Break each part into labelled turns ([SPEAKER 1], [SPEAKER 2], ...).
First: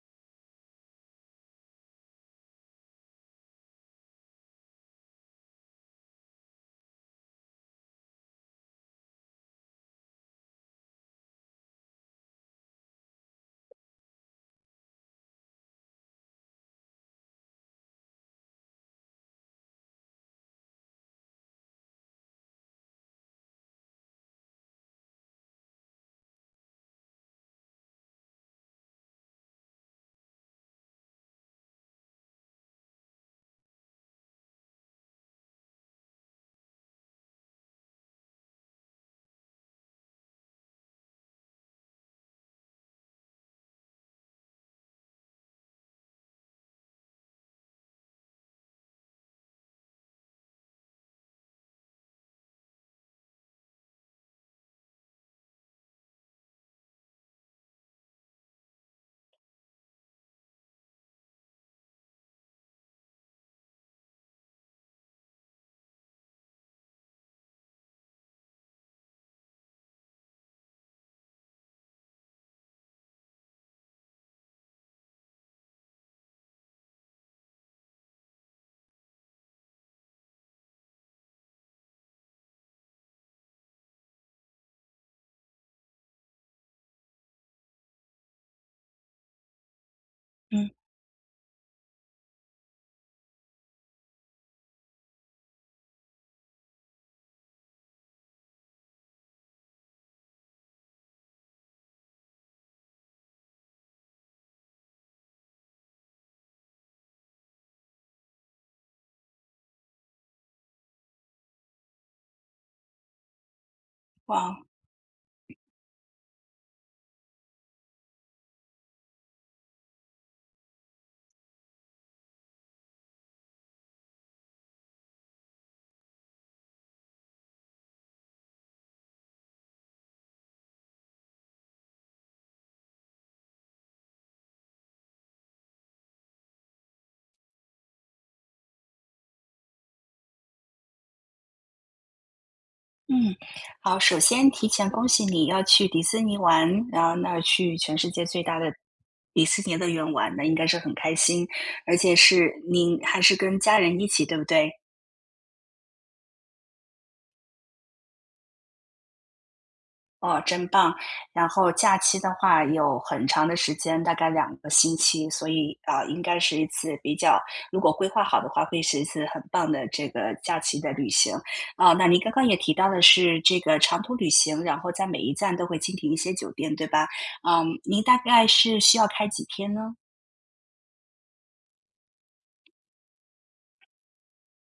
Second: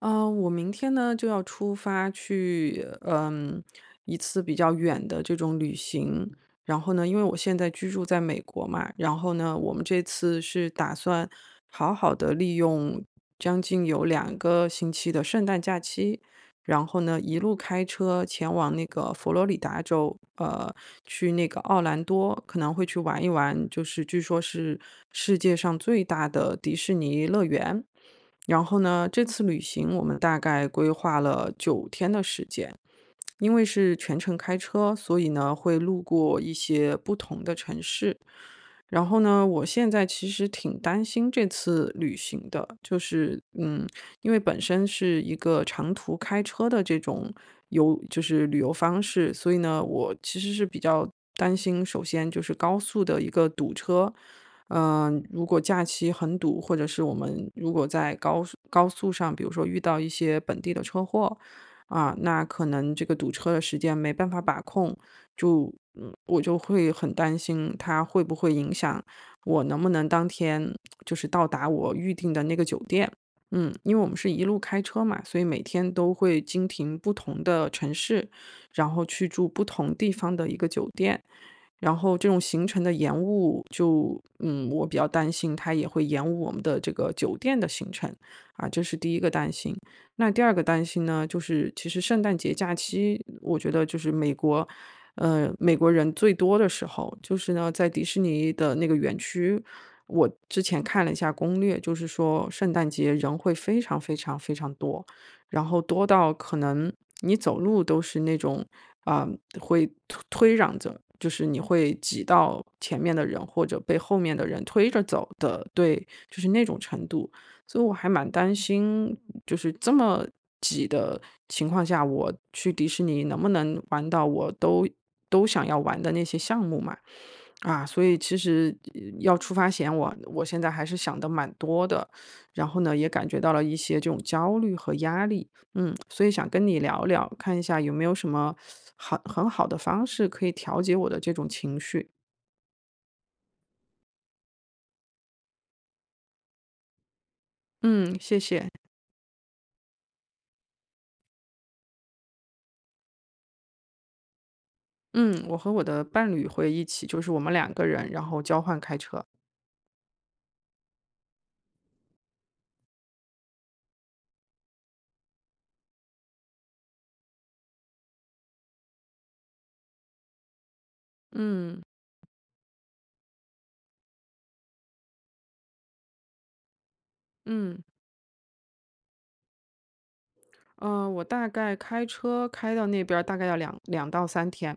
[SPEAKER 1] 嗯，我明天呢就要出发去，一次比较远的这种旅行。然后呢，因为我现在居住在美国嘛，然后呢，我们这次是打算好好的利用将近有两个星期的圣诞假期，然后呢，一路开车前往那个佛罗里达州，去那个奥兰多，可能会去玩一玩，就是据说是世界上最大的迪士尼乐园。然后呢，这次旅行我们大概规划了9天的时间，因为是全程开车，所以呢会路过一些不同的城市。然后呢，我现在其实挺担心这次旅行的，就是因为本身是一个长途开车的这种就是旅游方式，所以呢，我其实是比较担心，首先就是高速的一个堵车。如果假期很堵，或者是我们如果在高速上，比如说遇到一些本地的车祸，啊，那可能这个堵车的时间没办法把控，我就会很担心它会不会影响我能不能当天就是到达我预定的那个酒店。因为我们是一路开车嘛，所以每天都会经停不同的城市，然后去住不同地方的一个酒店。然后这种行程的延误就，我比较担心它也会延误我们的这个酒店的行程，啊，这是第一个担心。那第二个
[SPEAKER 2] 嗯，
[SPEAKER 1] 担心呢，就是其实圣诞节假期，我觉得就是美国人最多的时候，就是呢，在迪士尼的那个园区，我之前看了一下攻略，就是说圣诞节人会非常非常非常多。然后多到可能你走路都是那种啊、会推推让着，就是你会挤到前面的人或者被后面的
[SPEAKER 2] 哇
[SPEAKER 1] 人
[SPEAKER 2] 哦，
[SPEAKER 1] 推着走的，对，就是那种程度。所以我还蛮担心，就是这么挤的情况下，我去迪士尼能不能玩到我都想要玩的那些项目嘛？啊，所以其实要出发前，我现在还是想的蛮多的，然后呢，也感觉到了一些这种焦虑和压力，所以想跟你聊聊，看一下有没有什么很好的方式可以调节我的这种情绪。
[SPEAKER 2] 好，首先提前恭喜你要去迪士尼玩，然后那儿去全世
[SPEAKER 1] 嗯，
[SPEAKER 2] 界
[SPEAKER 1] 谢
[SPEAKER 2] 最大的
[SPEAKER 1] 谢。
[SPEAKER 2] 迪士尼乐园玩，那应该是很开心，而且是您还是跟家人一起，对不对？
[SPEAKER 1] 嗯，我和我的伴侣会一起，就是我们两个人，然后交换开车。
[SPEAKER 2] 哦，真棒！然后假期的话有很长的时间，大概2个星期，所以，啊，应该是一次比较如果规划好的话，会是一次很棒的这个假期的旅行。
[SPEAKER 1] 嗯
[SPEAKER 2] 啊，那您刚刚也提到的是这个长途旅行，然后在每一站都会经停一些酒店，对吧？嗯，
[SPEAKER 1] 嗯，
[SPEAKER 2] 您大概是需要开几天呢？
[SPEAKER 1] 我大概开车开到那边儿大概要两到三天。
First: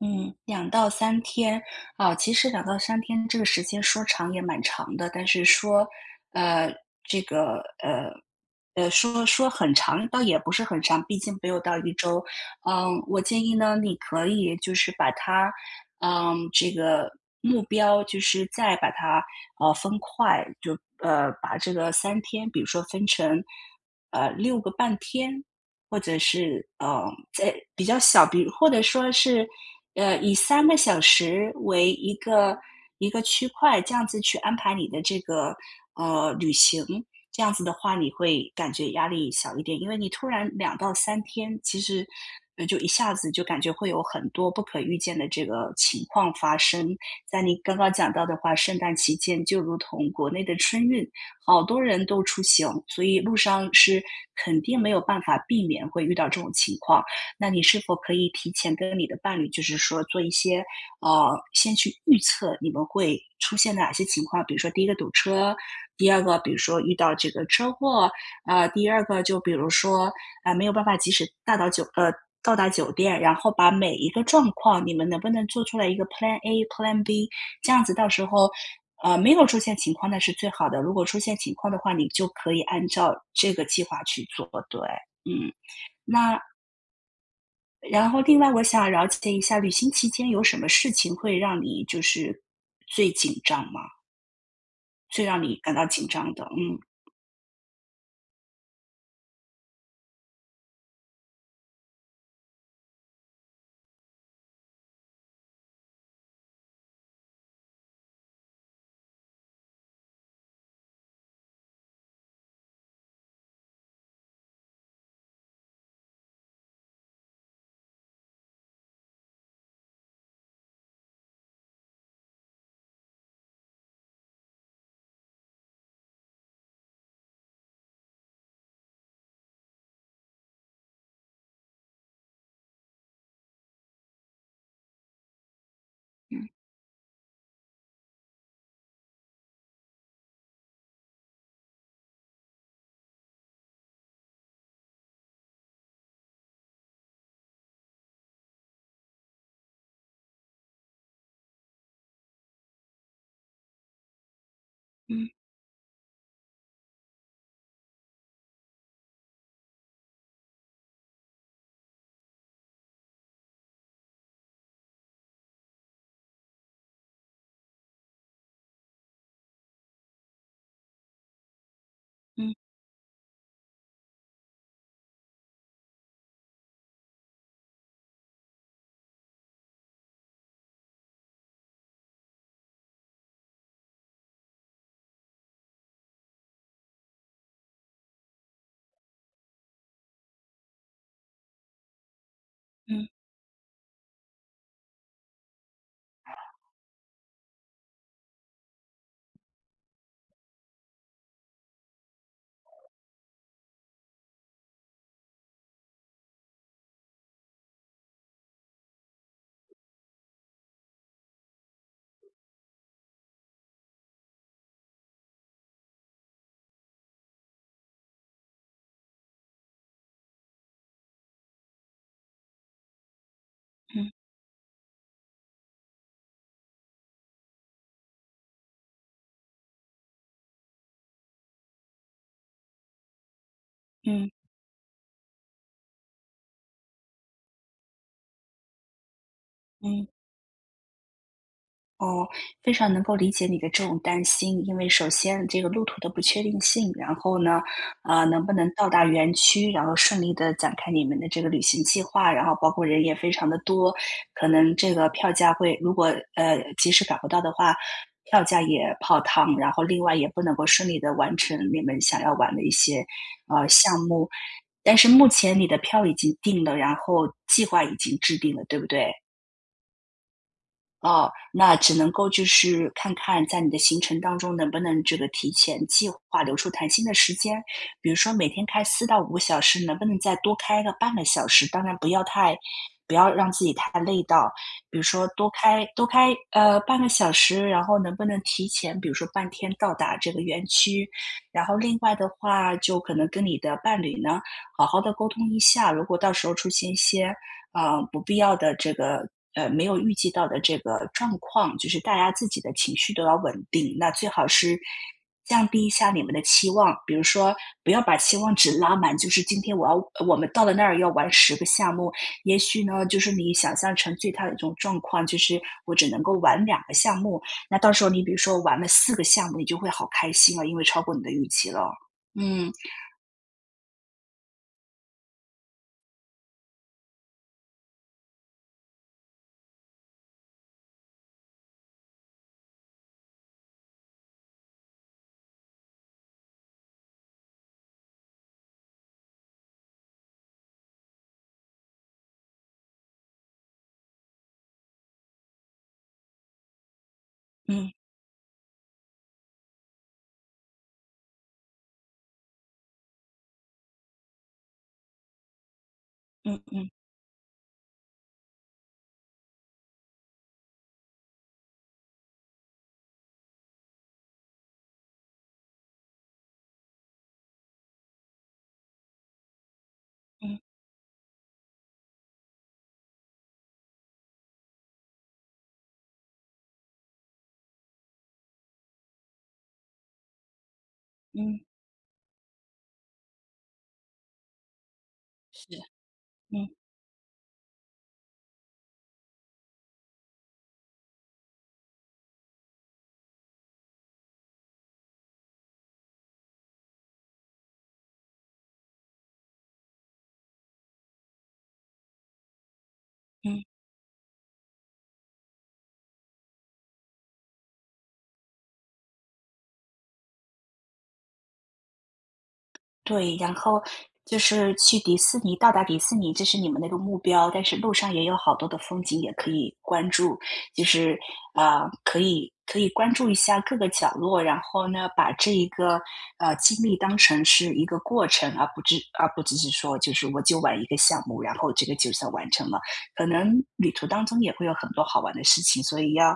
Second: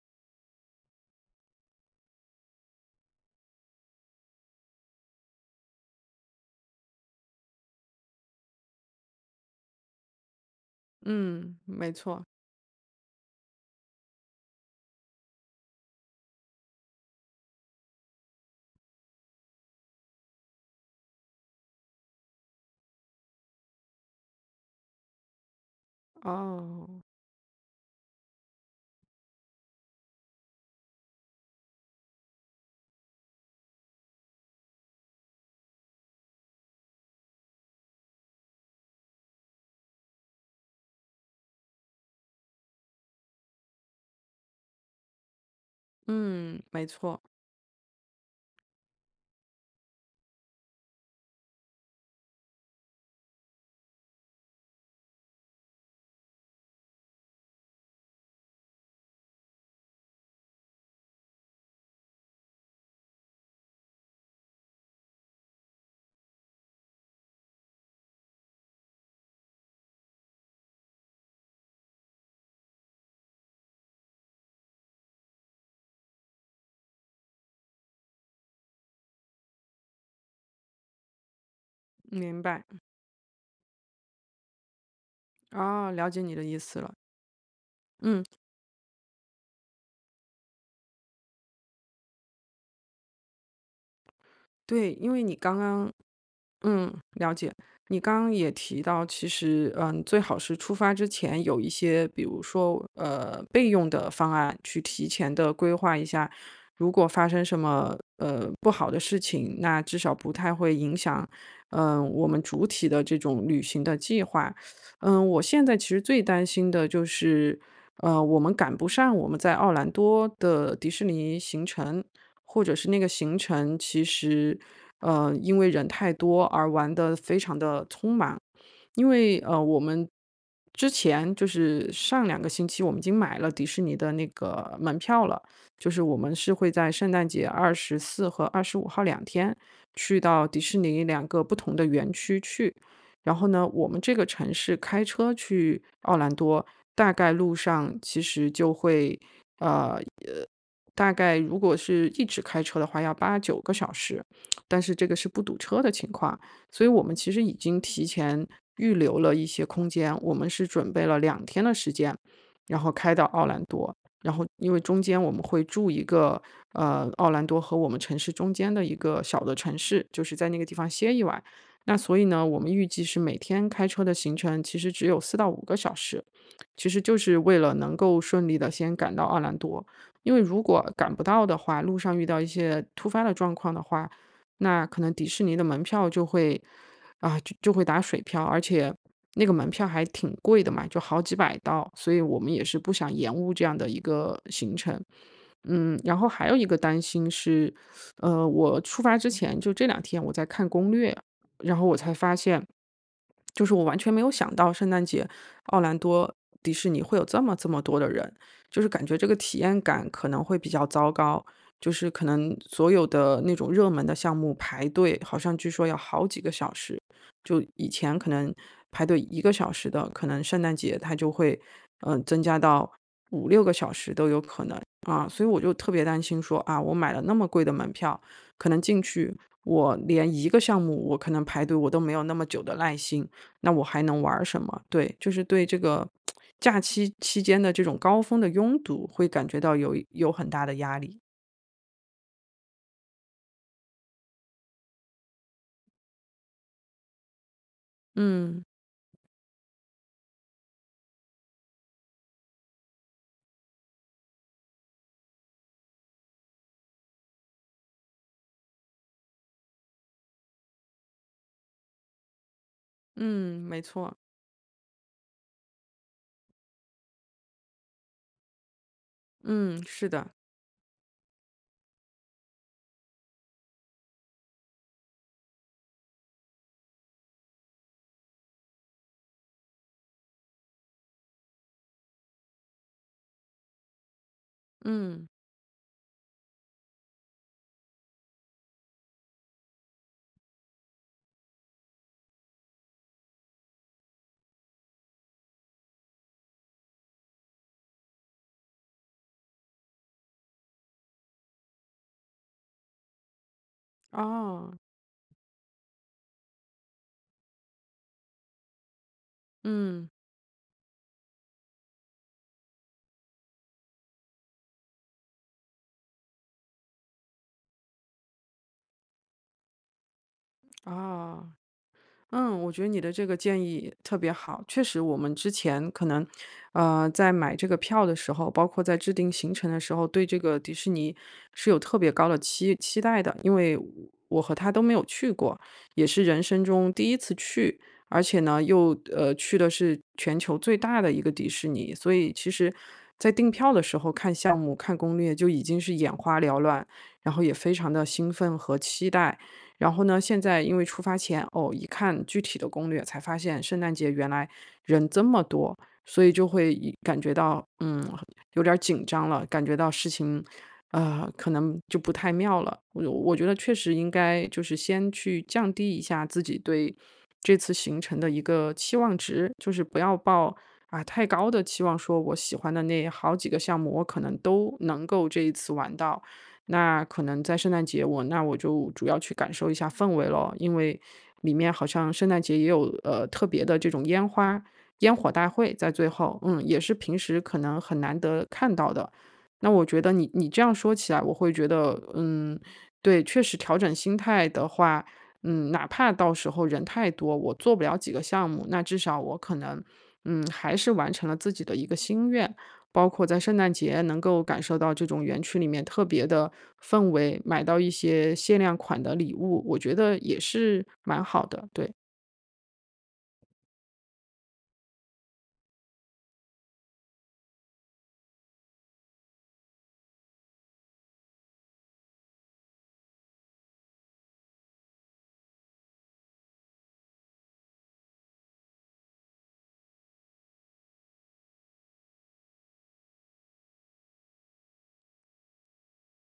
[SPEAKER 2] 嗯，两到三天。啊，其实两到三天这个时间说长也蛮长的，但是说，呃，这个，说很长倒也不是很长，毕竟没
[SPEAKER 1] 嗯，
[SPEAKER 2] 有到一
[SPEAKER 1] 没
[SPEAKER 2] 周。
[SPEAKER 1] 错。
[SPEAKER 2] 嗯，我建议呢，你可以就是把它，这个目标就是再把它，分块，就，把这个三天，比如说分成，6个半天，或者是，
[SPEAKER 1] 哦，
[SPEAKER 2] 在比较小，比如或者说是，以3个小时为一个区块，这样子去安排你的这个，旅行。这样子的话，你会感觉压力小一点，因为你突然两到三天，其实，就一下子就感觉会有很多不可预见的这个情况发
[SPEAKER 1] 嗯，没
[SPEAKER 2] 生。
[SPEAKER 1] 错。
[SPEAKER 2] 在你刚刚讲到的话，圣诞期间就如同国内的春运，好多人都出行，所以路上是肯定没有办法避免会遇到这种情况。那你是否可以提前跟你的伴侣，就是说做一些，呃，先去预测你们会出现哪些情况？比如说第一个堵车，第二个比如说遇到这个车祸，啊，第二个就比如说，啊，没有办法及时大到酒呃，到达酒店，然后把每一个状况，你们能不能做出来一个 Plan A、Plan B，这样子到时候，没有出现情况那是最好的，如果出现情况的话，你就
[SPEAKER 1] 明
[SPEAKER 2] 可以
[SPEAKER 1] 白，
[SPEAKER 2] 按照这个计划去做，对，嗯。
[SPEAKER 1] 哦，了解你
[SPEAKER 2] 那
[SPEAKER 1] 的意思了。
[SPEAKER 2] 然后
[SPEAKER 1] 嗯，
[SPEAKER 2] 另外我想了解一下，旅行期间有什么事情会让你就是最紧张吗？
[SPEAKER 1] 对，因为
[SPEAKER 2] 最
[SPEAKER 1] 你
[SPEAKER 2] 让你
[SPEAKER 1] 刚
[SPEAKER 2] 感到
[SPEAKER 1] 刚。
[SPEAKER 2] 紧张的？嗯，
[SPEAKER 1] 嗯，了解。你刚刚也提到，其实，最好是出发之前有一些，比如说，备用的方案，去提前的规划一下，如果发生什么不好的事情，那至少不太会影响，我们主体的这种旅行的计划。我现在其实最担心的就是，我们赶不上我们在奥兰多的迪士尼行程。或者是那个行程其实，因为人太多而玩得非常的匆忙。因为，我们之前就是上两个星期我们已经买了迪士尼的那个门票了，就是我们是会在圣诞节24和25号两天去到迪士尼两个不同的园区去。然后呢，我们这个城市开车去奥兰多，大概路上其实就会大概如果是一直开车的话，要8、9个小时，但是这个是
[SPEAKER 2] 嗯
[SPEAKER 1] 不堵车的情况。所以我们其实已经提前预留了一些空间，我们是准备了两天的时间，然后开到奥兰多。然后因为中间我们会住一个，奥兰多和我们城市中间的一个小的城市，就是在那个地方歇一晚。那所以呢，
[SPEAKER 2] 嗯
[SPEAKER 1] 我们预计是每天开车的行程其实只有4到5个小时，其实就是为了能够顺利的先赶到奥兰多。因为如果赶不到的话，路上遇到一些突发的状况的话，那可能迪士尼的门票就会啊，就会打水漂，而且那个门票还挺贵的嘛，就好几百刀，所以我们也是不
[SPEAKER 2] 嗯
[SPEAKER 1] 想延误这样的一个行程。然后还有一个担心是，我出发之前就这两天我在看攻略，然后我才发现。就是我完全没有想到圣诞节奥兰多迪士尼会有这么这么多的人，就是感觉这个体验感可能会比较糟糕，就是可能所有的那种热门的项目排队，好像据说要好几个小时，就以前可能排队1个小时的，可能圣诞节它就会增加到五六个小
[SPEAKER 2] 嗯
[SPEAKER 1] 时都有可能啊，所以我就特别担心说啊，我买了那么贵的门票，可能进去我连一个项目我可能排队我都没有那么久的耐心。那我还能
[SPEAKER 2] 嗯
[SPEAKER 1] 玩
[SPEAKER 2] 嗯。
[SPEAKER 1] 儿什么？对，就是对这个假期期间的这种高峰的拥堵，会感觉到有
[SPEAKER 2] 嗯
[SPEAKER 1] 有很大的压力。
[SPEAKER 2] 哦，非常能够理解你的这种担心，因为首先这个路途的不确定性，然后呢，啊，能不
[SPEAKER 1] 嗯
[SPEAKER 2] 能到达园区，然后顺利的展开你们的这个旅行计划，然后包括人也非常的多，可能这个票价会，如果，及时赶不到的话，票价也泡汤，然后另外也不能够顺利的完成你们想要玩的一些，
[SPEAKER 1] 嗯，没
[SPEAKER 2] 项
[SPEAKER 1] 错，
[SPEAKER 2] 目。但是目前你的票已经定了，然后计划已经制定了，对不对？
[SPEAKER 1] 嗯，是的，
[SPEAKER 2] 哦，那只能够就是看看在你的行程当中能不能这个提前计划留出谈心的时间，比如说每天开4到5个小时，能不能再多开个半个小时，当然不要太不要让自己太累到。比如说
[SPEAKER 1] 嗯，
[SPEAKER 2] 多开，半个小时，然后能不能提前，比如说半天到达这个园区。然后另外的话，就可能跟你的伴侣呢，好好的沟通一下，如果到时候出现一些啊，不必要的这个没有预计到的这个状况，就是大家自己的情绪都要稳定。那最好
[SPEAKER 1] 哦，
[SPEAKER 2] 是降低一下你们的期望，比如说不要把期望值拉满，就是今天我
[SPEAKER 1] 嗯，
[SPEAKER 2] 要我们到了那儿要玩10个项目，也许呢，就是你想象成最大的一种状况，就是我只能够玩2个项目，那到时候你比如说玩了4个项目，你就会好开心了，因为超过你的预
[SPEAKER 1] 哦。
[SPEAKER 2] 期了。
[SPEAKER 1] 嗯，我
[SPEAKER 2] 嗯
[SPEAKER 1] 觉得你的这个建议特别好。确实，我们之前可能，在买这个票的时候，包括在制定行程的时候，对这个迪士尼是有特别高的期待的，因为我和他都没有去过，也是人生中第一次去，而且呢，又去的是全球最大的一个迪士尼，所以其实，在订票的时候看项目、看攻略就已经是眼花缭乱，然后也非
[SPEAKER 2] 嗯
[SPEAKER 1] 常的兴奋和期待。然后呢，现在因为出发前，哦，一看具体的攻略，才发现圣诞节原来人这么多，所以就
[SPEAKER 2] 嗯
[SPEAKER 1] 会
[SPEAKER 2] 嗯
[SPEAKER 1] 一感觉到，有点儿紧张了，感觉到事情，可能就不太妙了。我觉得确实应该就是先去降低一下自己对这次行程的一个期望值，就是不要抱
[SPEAKER 2] 嗯
[SPEAKER 1] 太高的期望，说我喜欢的那好几个项目，我可能都能够这一次玩到。那可能在圣诞节那我就主要去感受一下氛围咯，因为里
[SPEAKER 2] 嗯，
[SPEAKER 1] 面好像圣诞节也有，特别的这种烟火大
[SPEAKER 2] 是，
[SPEAKER 1] 会在最后，
[SPEAKER 2] 嗯
[SPEAKER 1] 也是平时可能很难得看到的。那我觉得你这样说起来，我会觉得，对，确实调整心态的话，哪怕到时候人太多，我做不了几个项目，那至少我可能，还是完成了自己的一个心愿。包括在圣
[SPEAKER 2] 嗯。
[SPEAKER 1] 诞节能够感受到这种园区里面特别的氛围，买到一些限量款的礼物，我觉得也是蛮好的，对。
[SPEAKER 2] 对，然后就是去迪士尼到达迪士尼，这是你们那个目标，但是路上也有好多的风景也可以关注，就是，啊，可以关注一下各个角落，然后呢，把这一个，经历当成是一个过程，而不只是说就是我就玩一个项目，然后这个就算完成了。可能旅途当中也会有很多好玩的事情，所以要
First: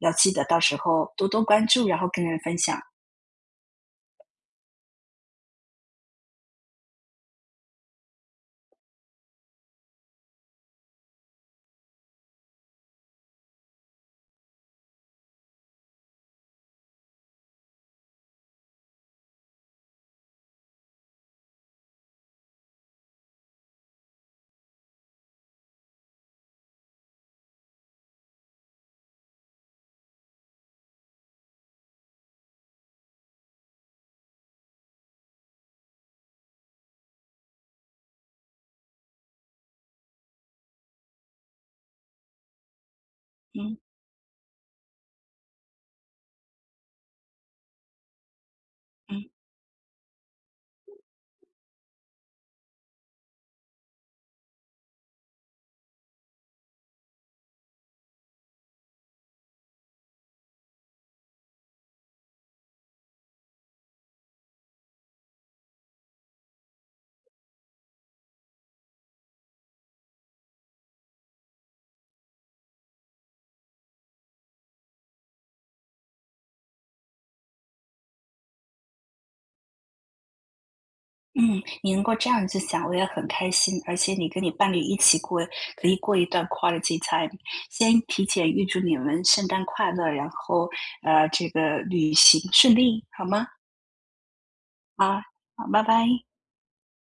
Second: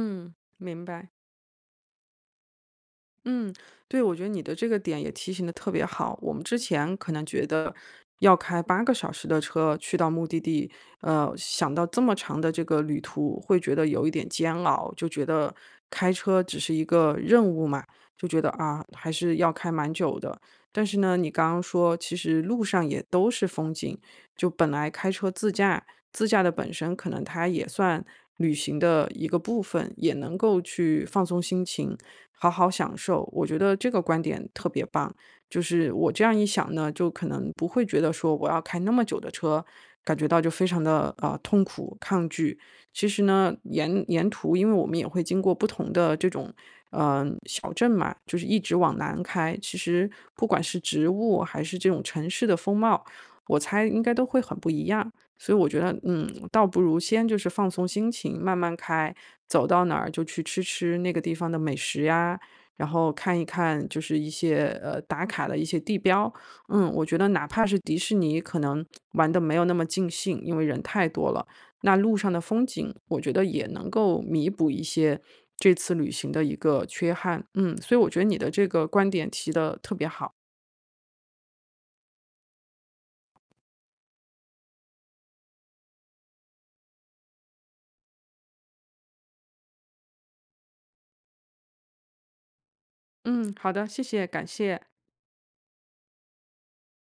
[SPEAKER 2] 要记得到时
[SPEAKER 1] 明白。
[SPEAKER 2] 候多多关注，然后跟人分享。
[SPEAKER 1] 嗯，对，我觉得你的这个点也提醒的特别好。我们之前可能觉得要开8个小时的车去到目的地，想到这么长的这个旅途，会觉得有一点煎熬，就觉得开车只是一个任务嘛，就觉得还是要开蛮久的。但是呢，你刚刚说其实路上也都是风景，就本来开车自驾的本身可能它也算旅行的一个部分，也能够去放松心情。好好享受。我觉得这个观点特别棒，就是我这样一想呢，就可能不会觉得说我要开那么久的车，感觉到就非常的痛苦抗拒。其实呢，
[SPEAKER 2] 嗯
[SPEAKER 1] 沿途因为我们也会经过不同的这种小镇嘛，就是一直往南
[SPEAKER 2] 嗯。
[SPEAKER 1] 开，其实不管是植物还是这种城市的风貌，我猜应该都会很不一样。所以我觉得，倒不如先就是放松心情，慢慢开，走到哪儿就去吃吃那个地方的美食呀，然后看一看就是一些打卡的一些地标。我觉得哪怕是迪士尼，可能玩的没有那么尽兴，因为人太多了。那路上的风景，我觉得也能够弥补一些这次旅行的一个缺憾。嗯，所以我觉得你的这个观点提的特别好。
[SPEAKER 2] 嗯，你能够这样子想，我也很开心。而且你跟你伴侣一起过，可以过一段 quality time。先提前预祝你们圣诞快乐，然后这个旅行顺利，好吗？
[SPEAKER 1] 嗯，好的，谢谢，感谢。
[SPEAKER 2] 啊，好，拜拜。